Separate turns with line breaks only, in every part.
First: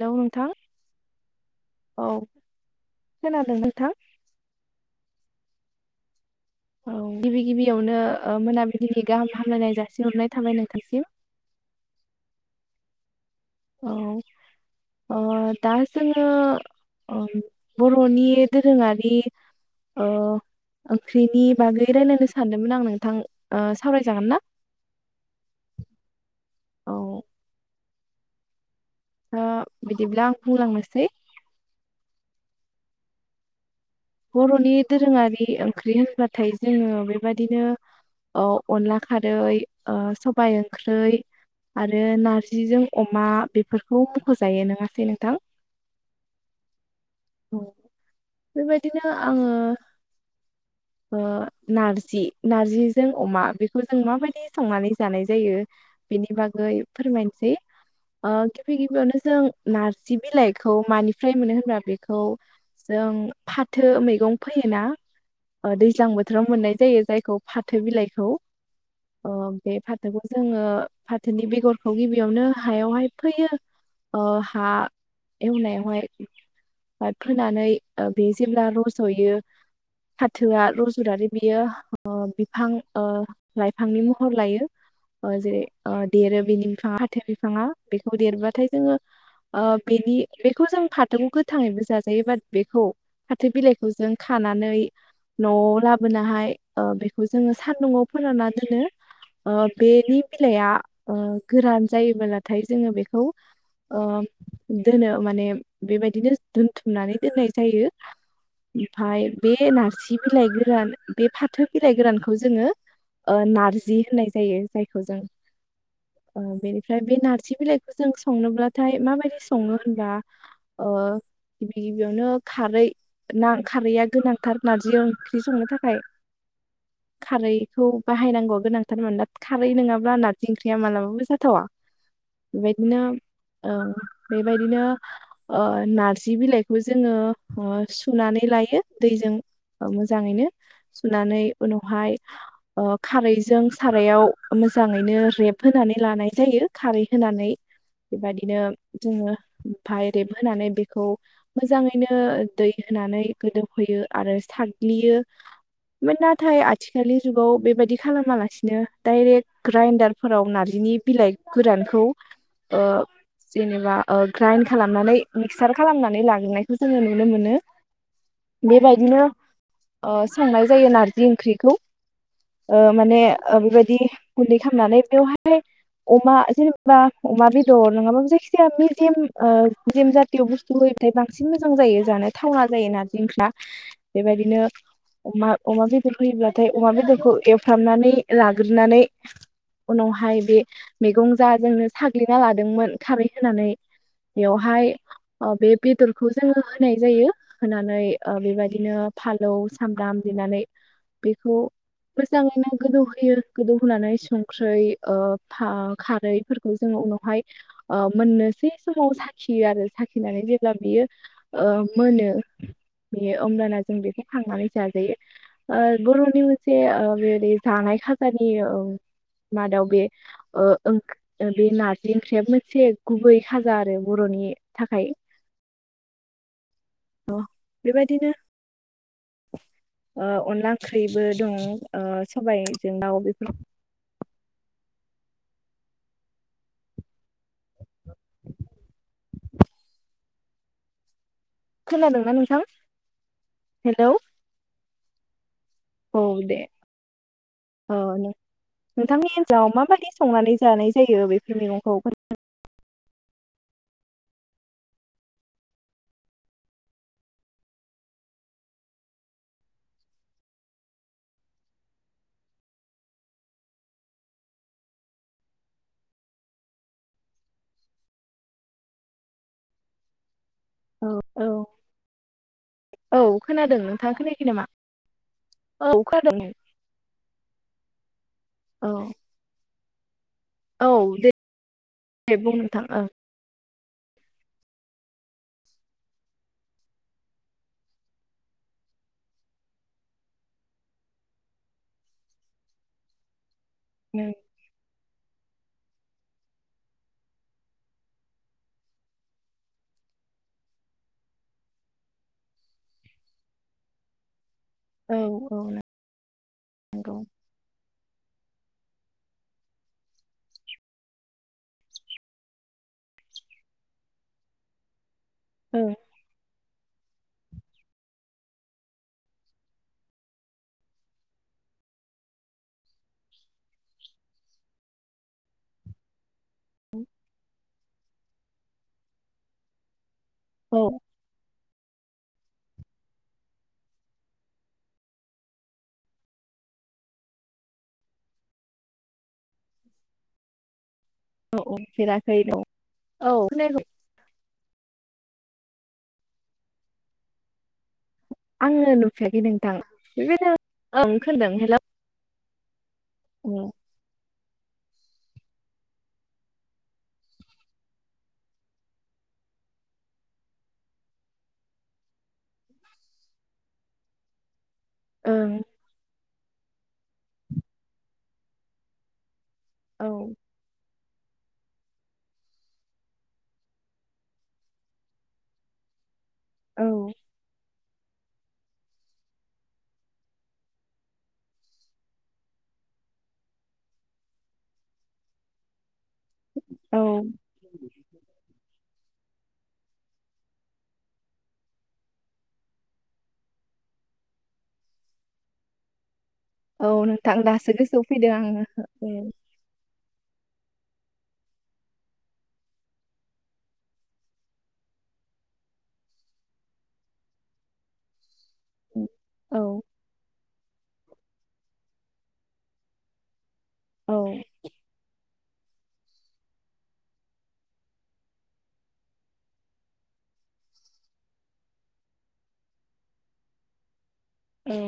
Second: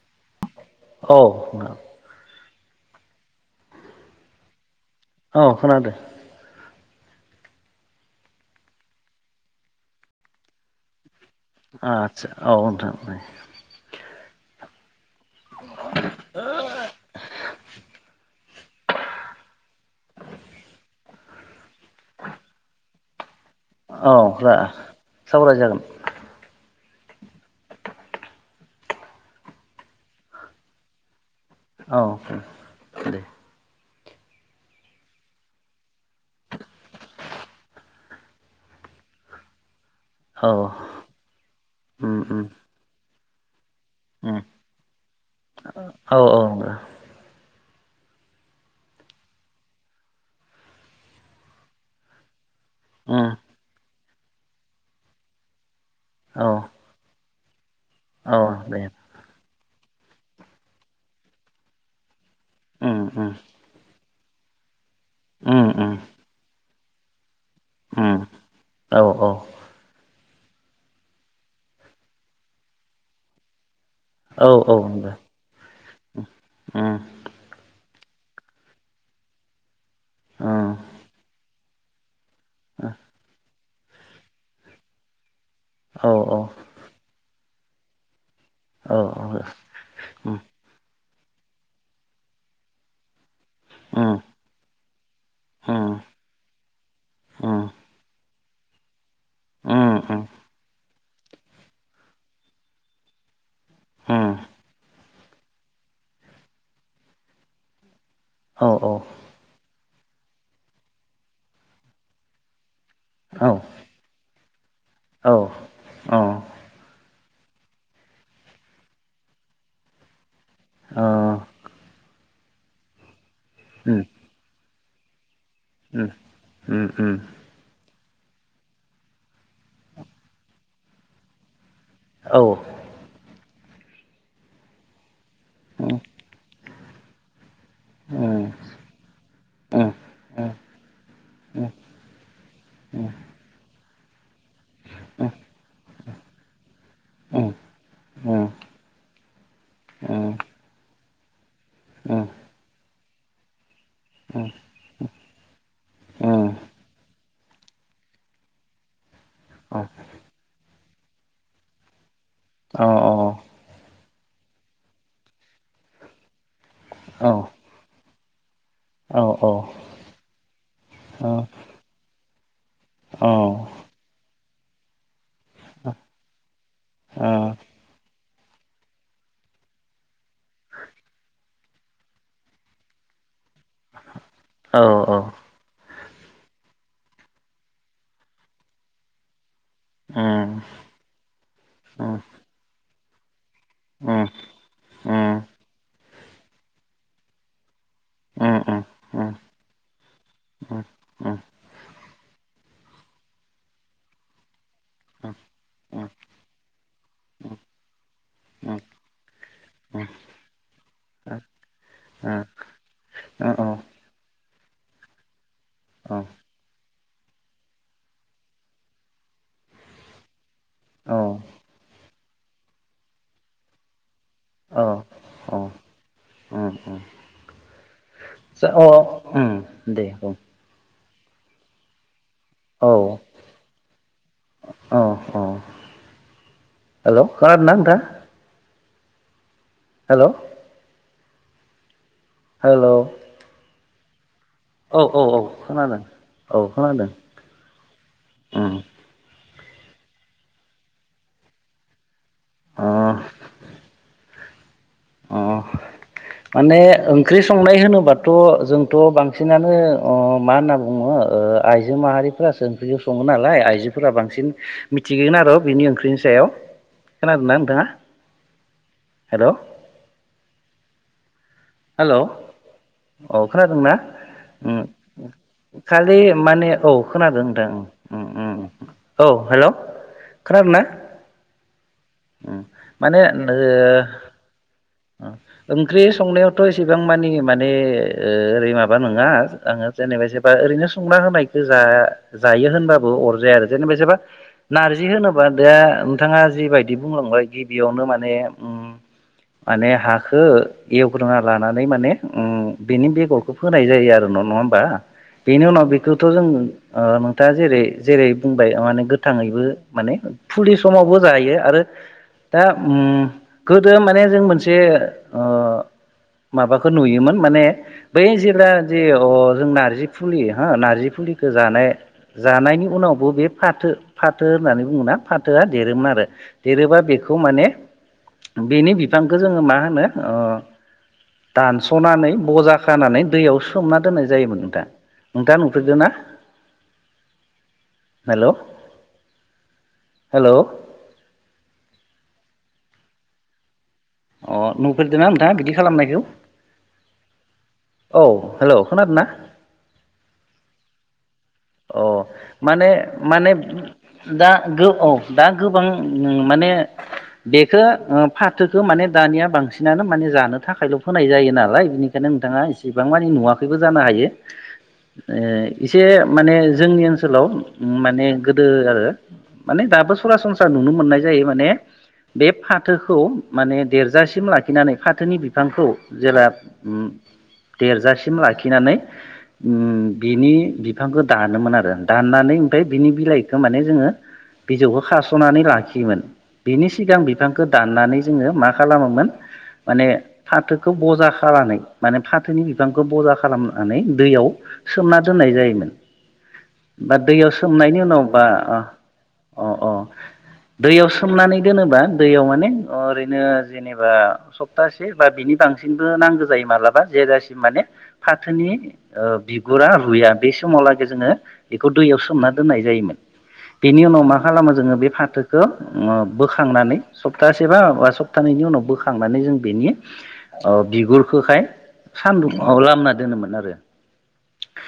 हेल' नोंथां
औ नोंथां
औ। खोनादों नोंथां।
औ खोनादों।
औ गिबि गिबियावनो मोनाबिलिनि गाहाम हामलायनाय जासिहरनाय थाबाय नोंथांसिम
आतसा औै।
औ। ओ दा जोङो ओ बर'नि दोरोङारि ओ ओंख्रिनि मागै रायलायनो सानदोंमोन आंनो थां।
औ रा सावराय जागोन।
औ। दा बिदिब्ला आं बुंलांनोसै।
औ दे।
बर'नि दोरोङारि ओंख्रि होनबाथाय जोङो बेबादिनो अनला खारै
औ
सबाइ ओंख्रै आरो
उम उम
नारजिजों मा बेफोर खौ
उम
मख'जायो नङासै नोंथां
औ नंगौ
बेबाय बिदिनो आङो ओ नारजि नारजिजों
उम
अमा बेखौ जों माबायदि संनानै जानाय जायो! बेनि
औ
बागै फोरमायनो सै।
औ
अ गिबि
दे
गिबियावनो जों। नारजि बिलाइखौ मानिफ्राय मोनो होनबा बेखौ।
उम
जों।
उम
फाथो मैगं फैयोना।
उम
अ
उम
दैज्लां बोथोराव मोननाय। जायो जायखौ फाथो
उम
बिलाइखौ
औ
ओ
औ
बे फाथोखौ जोङो फाथोनि बेगरखौ गिबियावनो हायावहाय फैयो अ हा
औ नंगौ उम औ उम उम
एवनायाव हाय फोनानै ओ बे जेब्ला रजयो फाथोआ रजनानै बियो अ बि हां ओ लाइफांनि महर लायो अ जेरै अ
औ औ
देरो बिनि बिफांआ [unintelligible] फांङा बेखौ देरबा थाय
औ
जोंङो
औ उम
ओ बेनि बेखौ जोंङो फाथ थोखौ गोथाङैबो जाजायो बाट बेखौ फाथो बिलाइखौ जों
उम
खानानै नआव लाबोनो हाय ओ बेखौ जोङो सान्दुंआव फोराननानै नैनो अ बेनि बिलाइया ओ गोरान जायोबोलाथाय जोङो बेखौ अ दोनो माने बेबायदिनो दोनथुमनानै दोननाय जायो
उम
ओमफाय बे नारसि नि बिलाइ गोरान बे फाथो बिलाइ गोरानखौ जोङो ओ नारजि होननाय जायो जायखौ जों ओ
उम
बेनिफ्राय बे नारजि जि बिलाइखौ जों संनोब्लाथाय माबायदि सङो होनब्ला अ गिबि गिबियावनो खारै। ना खारैया गोनांथार। नार्जि ओं ख्रि संनो थाखाय खारैखौ। बाहायनांगौआ गोनांथारमोन ना खारै नङाब्ला ना ओंख्रिया मालाबाबो जाथावा।
औ
बेबायदिनो। औ बेबायदिनो। ओ
उम
नार्जि बिलाइ। खौ जोङो। ओ सुनानै
उम
लायो दैजों
अ
मोजाङैनो सुनानै उनावहाय ओ खारैजों। सारायाव मोजाङैनो रेब होनोनानै लानाय जायो खारै होनानै। बेबायदिनो जोङो ओमफाय रेबहोनानै बेखौ मोजाङैनो दै होनानै गोदौ होयो आरो साग्लियो। नाथाय आथिखालनि जुगाव बेबायदि खालामालासिनो डाइरेक्ट ग्राइडारफोराव नार्जिनि बिलाइ गोरानखौ ओ जेनेबा ओ ग्राइन्ड खालामनानै मिक्सार खालामनानै लाग्रोनायखौ जों नुनो मोनो। बेबायदिनो ओ संनाय जायो नार्जि ओंख्रिखौ। ओ माने ओ बेबायदि गुन्दै खालामनानै बेवहाय [unintelligible] अमा जेनेबा अमा बेदर नङाबाबो जायखि जाया मिजेम ओ जाथिय' बुस्थु होयो [unintelligible] थाय बांसिन मोजां जायो। जानो थावना जायो नार्जि ओंख्रिया। बेबायदिनो अमा अमा बे लर होयोब्लाथाय अमा बेदरखौ एवफ्रामनानै लाग्रोनानै उनावहाय बे मैगं जा जोंनो साग्लिना लादोंमोन खारै होनानै बेवहाय ओ बे बेदर खौ जोङो होनाय जायो। होनानै ओ बेबायदिनो फालौ सामब्राम देनानै बेखौ मोजाङै नां गोदौ होयो गोदौ होनानै सं ख्रै ओ खारैफोरखौ जोङो उनावहाय ओ मोननोसै समाव साखियो आरो साखिनानै जेब्ला बियो ओ मोनो बेयो अब्लाना जों बेखौ खांनानै जाजायो। ओ बर'नि मोनसे ओ बे ओरै जानाय खाजानि औ मादाव बे ओ ओंख बे नार्जि ओंख्रियाबो मोनसे गुबै खाजा आरो बर'नि थाखाय
ओम
अह बेबायदिनो
उम दे बुं
ख्रिबो दं सबायजों दाउ जोंबो दं
अ अ हेलौ खोनादों ना नोंथां हेलौ
खोनादोंना नोंथां। हेलौ
औ औ औ खोनादों औ खोनादों।
जाव माबायदि संनानै जानाय जायो बेफोर मैगंखौ
ओ अ माने ओंख्रि संनाय होनोबाथ' जोंथ' बांसिनानो ओ मा होनना बुङो ओ आइजो माहारिफोरासो ओंख्रिखौ सङो नालाय आइजोफोरा बांसिन मिथिगोन आरो बिनि ओंख्रिनि सायाव खोनादोंना नोंथाङा हेलौ
औ
हेलौ औ
खोनादों
खोनादोंना
नोंथाङा खोनायाखै नामा
ओ
औ
खालि
खोनादों
माने औ खोनादों नोंथां औ हेलौ खोनादों ना
औ दे दे बुं
उम
नोंथां ओं
माने ओम ओ ओंख्रि संनायाव थ' इसेबां मानि माने ओ ओरै माबा नङा आङो जेनेबा जेबा ओरैनो संना होनायखौ जा-जायो होनबाबो अरजाया आरो जेनेबाजिबा
नों-
नारजि होनो बा दा नोंथाङा जिबायदि बुंलांबाय गिबियावनो माने माने हाखौ एव फुदुंना लानानै माने ओम बेनि बेगरखौ फोनाय जायो आरो न' नङा होम बा
औ औ
बेनि उनाव बेखौथ' जों ओ
नंगौ
नोंथाङा जेरै जेरै बुंबाय माने गोथाङैबो माने फुलि समावबो जायो आरो दा उम गोदो माने जों मोनसे ओ
औ
माबाखौ नुयोमोन माने बै जेब्ला जे अह जों नारजि फुलि हो नार्जि फुलिखौ जानाय जानायनि उनावबो बे फाथो फाथो होननानै बुङोना फाथोआ देरोमोन आरो देरोबा बेखौ माने बेनि बिफांखौ जोंङो मा होनो अह
औ
दानसनानै बजा खानानै दैयाव सोमना दोननाय जायोमोन नोंथां नोंथाङा नुफेरदोंना हेलौ हेलौ
औ औ फेराखै न औ खोनायाखै
अह नुफेरदोंना नोंथां बिदि खालामनायखौ औ हेलौ
आंङो
खोनादों ना
नुफेराखै नोंथां बेबायदि ओ
अह माने माने
ओं
दा गो औ दा गोबां माने बेखो फाथोखो माने दानिया बांसिनानो माने जानो थाखायल फोनाय जायो नालाय बिनिखायनो नोंथाङा इसिबां मानि नुवाखैबो जानो हायो ओ
ओं
इसे माने जोंनि ओनसोलाव माने गोदो आरो माने
औ
दाबो सरासनस्रा नुनो मोननाय जायो माने बे फाथोखौ माने देरजासिम लाखिनानै फाथोनि बिफांखौ जेब्ला
औ
उम देरजासिम लाखिनानै बिनि बिफांखौ दानोमोन आरो दाननानै ओमफ्राय बिनि बिलाइखौ माने जोंङो बिजौखौ खासनानै लाखियोमोन बिनि
औ
सिगां बिफांखौ दाननानै जोंङो मा खालामोमोन माने फाथोखौ बजा खालामनानै माने फाथोनि बिफांखौ बजा खालामनानै दैयाव सोमना दोननाय जायोमोन
औ
बा
नोंथां
दैयाव
दासो
सोमनायनि
गोसोआव
उनाव
फैदों
बा
आङो
अ अ दैयाव सोमनानै दोनोबा दैयाव माने ओरैनो जेनेबा सप्तासे बा बिनि बांसिनबो नांगौ जायो मालाबा जेजासिम माने फाथोनि
औ
बिगुरा रुया बे समावलागै जोंङो बेखौ दैयाव सोमना दोननाय जायोमोन बेनि
औ
उनाव मा खालामो जोंङो बे फाथोखौ बोखांनानै सप्तासे बा बा सप्तानैनि उनाव बोखांनानै जों बेनि ओ बिगुरखौखाय सानदुं लामना दोनोमोन आरो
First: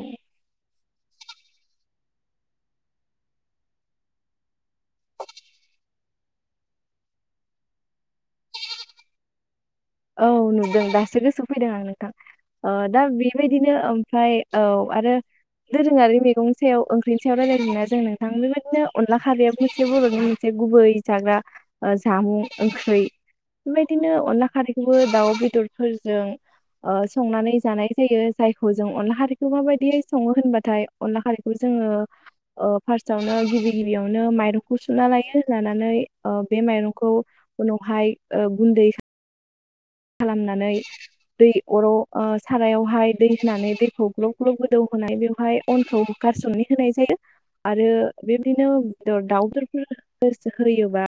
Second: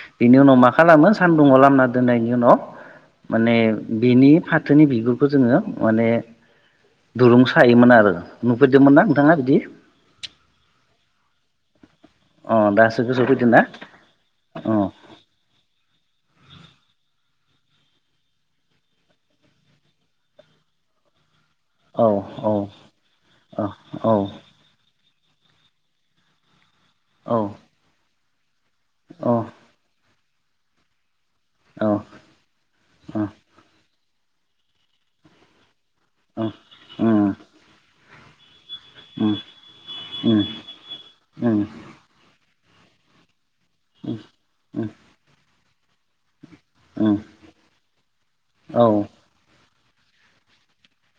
औ
बिनि उनाव मा मा खालामो सानदुङाव लामना दोननायनि उनाव माने बिनि फाथोनि बिगुरखौ जोंङो माने दुरुं सायोमोन आरो नुफेरदोंमोन ना नोंथाङा बिदि
औ नुदों दासो गोसो फैदों आं नोंथां
अ
ओ
दासो
दा
गोसोआव फैदों ना
बेबायदिनो ओमफ्राय
अ
औ आरो दोरोङारि मैगंनि सायाव ओंख्रिनि सायाव रायलायदोंना जों नोंथां बेबायदिनो अनला खारैआबो मोनसे बरनि मोनसे गुबै जाग्रा
औ
जामुं
औ
ओंख्रि
औ
बेबायदिनो अनला खारै दाउ बेदरफोरजों ओ
औ
संनानै जानाय जायो जायखौ जों अनला
औ
हारिखौ माबायदि संङो होनबाथाय अनला खारै
औ
जोंङो ओ फासआवनो गिबि गिबियाव नो माइरंखौ सुना लायो लानानै ओ
औ
बे माइरंखौ उनावहाय औ। गुन्दै
उम उम
खालामनानै दै अराव ओ थानायावहाय दै फिनानै दैखौ
उम उम
ग्लब ग्लब गोदौ होनाय बेवहाय अनखौ‌ गारसोमना [unintelligible] होनाय जायो
उम
आरो बेबायदिनो
औ
दाउ [unintelligible] ओ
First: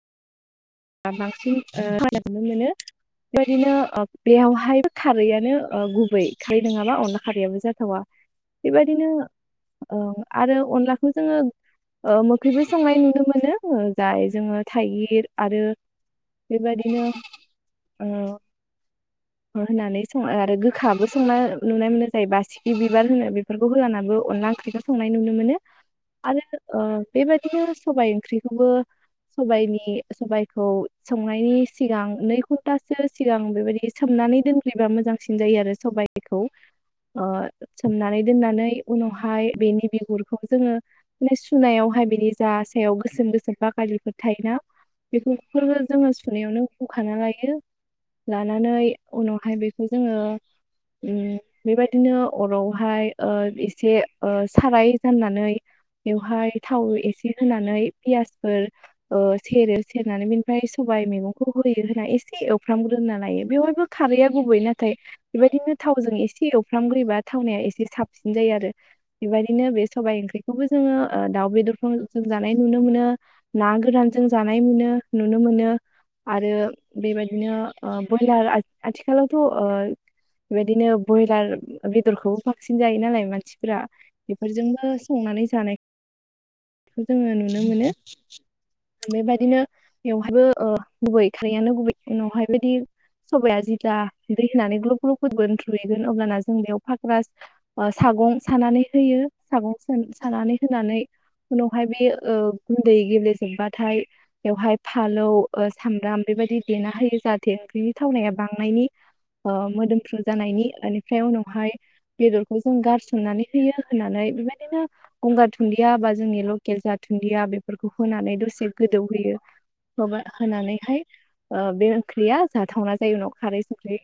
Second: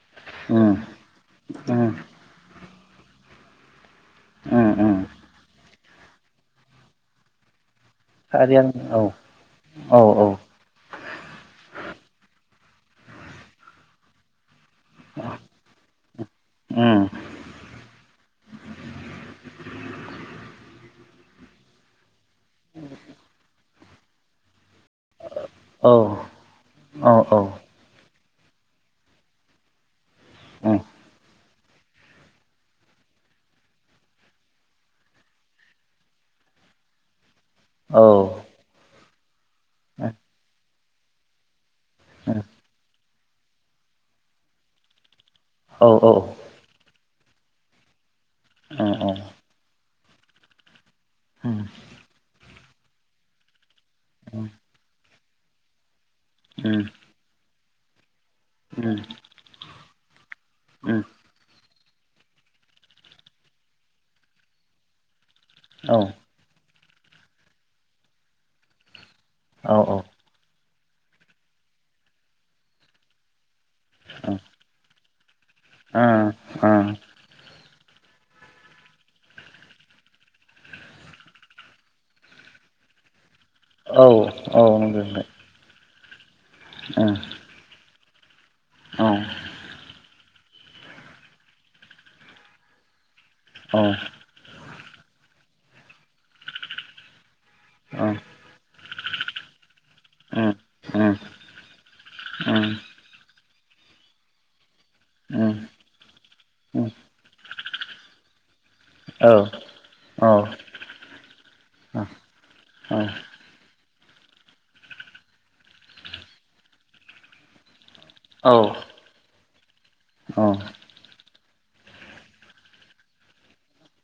उम
बांसिन ओ
उम
[unintelligible] मोनो। बेबादिनो ओ बेयावहाय
उम
खारैआानो ओ गुबुन खारै नङाबा अनला खारैआबो जाथ थावा
सारियानो
बेबायदिनो ओ
औ औ
आरो अनलाखौ जोङो ओ बेबो‌ संनाय नुनो मोनो जायदा जोङो थाइगिर आरो
उम
बेबायदिनो बो होनानै संङो आरो गोखाबो संना नुनाय मोनो। बासिखि बिबार होनो बेफोरखौ होलाना बो अनला ओंख्रिख्रौ संनाय नुनो मोनो
औ
आरो ओ
औ औ
बेबायदिनो सबाय ओंख्रि बो [unintelligible] सबायनि सबायखौ
उम
संनायनि सिगां नै ख सप्तासो सिगां बेबायदि सोमनानै दोनग्रोयोबा मोजांसिन जायो आरो सबायखौ ओ
औ उम औ उम
सोमनानै दोननानै उनाव हाय बेनि
उम
बिगुरखौ जोङो नि [unintelligible] सुनायावहाय बिनि
उम
जा सायाव गोसोम गोसोम बागालिफोर थायोना। बेखौफोरबो
औ
जोङो सुनायावनो खाना लायो। लानानै उनावहाय बे बे जोङो घम बेबायदिनो अराव हाय ओ एसे ए ओ साराय फाननानै बेवहाय थाव एसे होनांग नै पियास ओ अ सेर सेरनानै ओमफ्राय सबाय मैगंखौ दै होना एसे एव फ्रामग्रोना लायो बेवहायबो खारैआ गुबै नाथाय बेबायदिनो थावजों एसे एवो। एवफ्रामग्रोयोबा थावनाया एसे साबसिन जायो आरो। बेबायदिनो
औ
बे सबाइ ओंख्रिखौबो जोङो ओ दाउ बेदरखौ जों जानाय नुनो मोनो। ना गोरानजों जानाय मोनो। नुनो मोनो आरो
ओ ओ
बेबादिनो ओ ओ बयलार आथिं आथिखालावथ' बेदिनो बयलार बेदरखौबो बांसिन जायो नालाय मानसि फोरा
औ
बेफोरजोंनो
नंगौ
संनानै जानाय
नोंथां
जोङो नुनो मोनो। [inaudible] बेबायदिनो बेवहायबो अ गुबै खारियानो गुबै उनावहायबायदि सबाया
औ
जिता दै होनानै ग्लब फख्रुफोरबोन थुहैगोन अब्लान जों बेयाव फाग्रा
औ
सागं सानानै होयो सागं
औ
सानानै
उम
होनानै उनावहाय बे ओ
उम
गुन्दै गेब्लेेजोबबा नाथाय बेवहाय फालौ
उम
ओ सामब्राम बेबायदि
उम
देना होयो जाहाथे ओंख्रिनि थावनाया बांनायनि
औ
ओ मोदोमफ्रु
औ
जानायनि इनिफ्राय उनावहाय बेदरखौ जों गारसननानै होयो। होनानै बेबायदिनो गंगार दुनदिया बा जोंनि लकेल जा दुनदिया बेफोर होनानै
औ
दसे गोदौहोयो माबा होनानैहाय ओ बे ओंख्रिया जाथावना जायो उनाव खारै रै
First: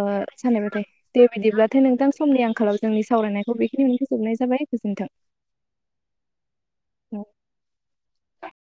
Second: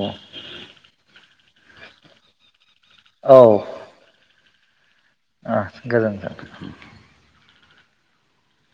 ओ सालायबाय दे। दे बिदिब्लाथाय नोंथां समनि आंखालाव जोंनि सावरायनायखौ बेखिनियावनो फोजोबनाय जाबाय। गोजोन्थों।
ओ गोजोनथों।